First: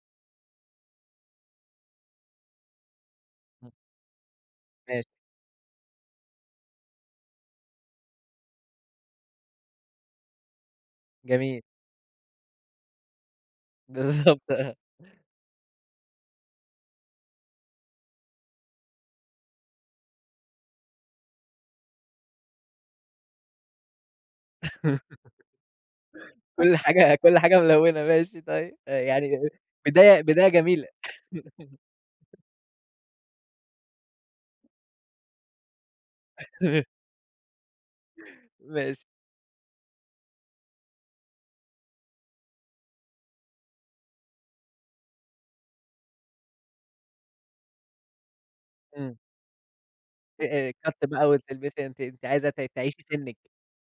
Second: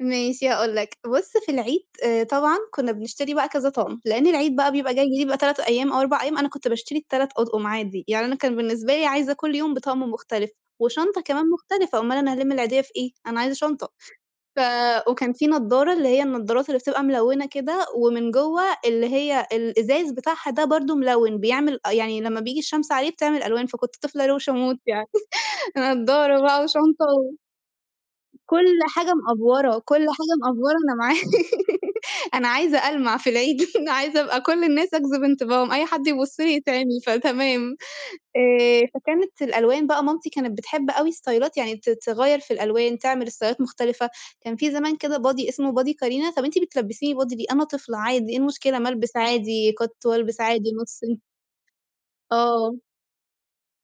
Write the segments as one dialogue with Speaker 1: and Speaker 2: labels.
Speaker 1: ماشي هاقول لك، بُص في العيد آآ طبعًا كنا بنشتري بقى كذا
Speaker 2: [unintelligible]
Speaker 1: طقم، لأن العيد بقى بيبقى
Speaker 2: ماشي.
Speaker 1: جاي بيبقى 3 أيام، أو 4 أيام. أنا كنت باشتري ال3 أطقم عادي، يعني أنا كان بالنسبة لي عايزة كل يوم بطقم مختلف، وشنطة كمان
Speaker 2: جميل.
Speaker 1: مختلفة، اومال أنا هالِم العيدية في إيه؟ أنا عايزة شنطة.
Speaker 2: بالضبط
Speaker 1: ف
Speaker 2: آه.
Speaker 1: وكان في نضارة اللي هي النضارات اللي بتبقى ملونة كده، ومن جوّا اللي هي الإزاز بتاعها ده برضه ملون، بيعمل أ يعني لما بييجي الشمس عليه بتعمل ألوان، فكنت طفلة روشة موت يعني نضارة بقى
Speaker 2: كل
Speaker 1: وشنطة
Speaker 2: حاجة
Speaker 1: و
Speaker 2: كل
Speaker 1: [unintelligible]
Speaker 2: حاجة ملونة ماشي
Speaker 1: كل
Speaker 2: طيب، آآ
Speaker 1: حاجة
Speaker 2: يعني
Speaker 1: مأفورة كل
Speaker 2: بداية
Speaker 1: حاجة
Speaker 2: بداية
Speaker 1: مأفورة
Speaker 2: جميلة.
Speaker 1: أنا مع أنا عايزة ألمع في العيد أنا عايزة أبقى كل الناس أجذب انتباههم، أي حد يبُص لي يتعمي، فتمام آآ
Speaker 2: ماشي.
Speaker 1: فكانت الألوان بقى مامتي كانت بتحب أوي استايلات يعني ت تغيّر في الألوان تعمل استايلات مختلفة، كان في زمان كده بادي إسمه بادي كارينا طَب أنتِ بتلبسيني بادي ليه، أنا طفلة عادي ايه المشكلة ما
Speaker 2: إمم.
Speaker 1: البس عادي كَت وألبس
Speaker 2: آآ
Speaker 1: عادي نُص
Speaker 2: كت
Speaker 1: [unintelligible]
Speaker 2: بقى وتلبسي أنتِ أنتِ عايزة ت
Speaker 1: آه.
Speaker 2: تعيشي سِنك.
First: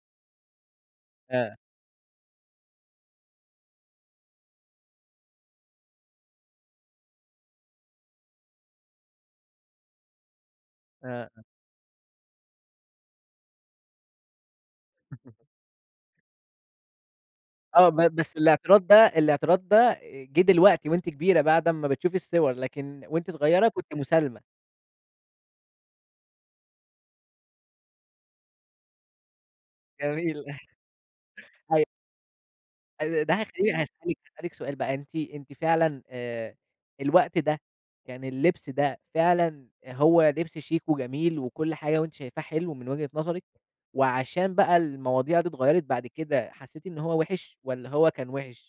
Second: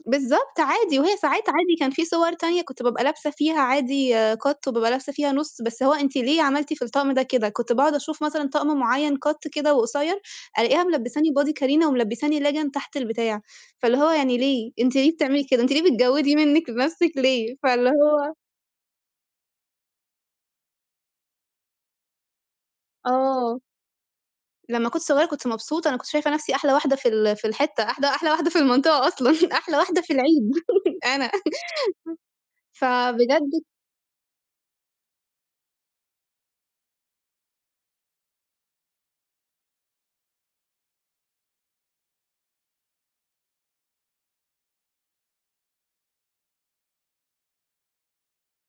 Speaker 1: بالضبط عادي، وهي ساعات
Speaker 2: آه.
Speaker 1: عادي كان في صور تانية كنت بابقى لابسة فيها عادي كت، وبابقى لابسة فيها نُص، بس هو أنتِ ليه عملتِ في الطقم ده كده؟ كنت باقعد أشوف مثلًا طقم معين كت كده وقصير، ألاقيها ملبساني
Speaker 2: آه.
Speaker 1: بادي كارينا وملبساني ليجن تحت البتاع، فاللي هو يعني ليه؟ أنتِ ليه بتعملي كده؟ أنتِ ليه بتجودي منِك لنفسِك ليه
Speaker 2: آه
Speaker 1: فاللي
Speaker 2: ب
Speaker 1: هو
Speaker 2: بس الاعتراض ده الاعتراض ده جه دلوقتي وأنتِ كبيرة بعد أمّا بتشوفي الصور، لكن وأنتِ
Speaker 1: آه.
Speaker 2: صغيرة كنتِ مسالمة.
Speaker 1: لمّا كنت صغيرة كنت مبسوطة، أنا كنت شايفة نفسي أحلى واحدة في ال في الحتة أحلى أحلى واحدة في المنطقة أصلًا أحلى واحدة في
Speaker 2: جميل.
Speaker 1: العيد أنا
Speaker 2: أي [unintelligible] ده
Speaker 1: فبجد
Speaker 2: هيخليني هاسألِك هاسألِك سؤال بقى أنتِ أنتِ فعلًا آآ الوقت ده يعني اللبس ده فعلًا هو لبس شيك وجميل، وكل حاجة، وأنتِ شايفاه حلو من وجهة نظرِك، وعشان بقى المواضيع دي اتغيرت بعد كده حسيتِ إن هو وحِش والّا هو كان وحِش؟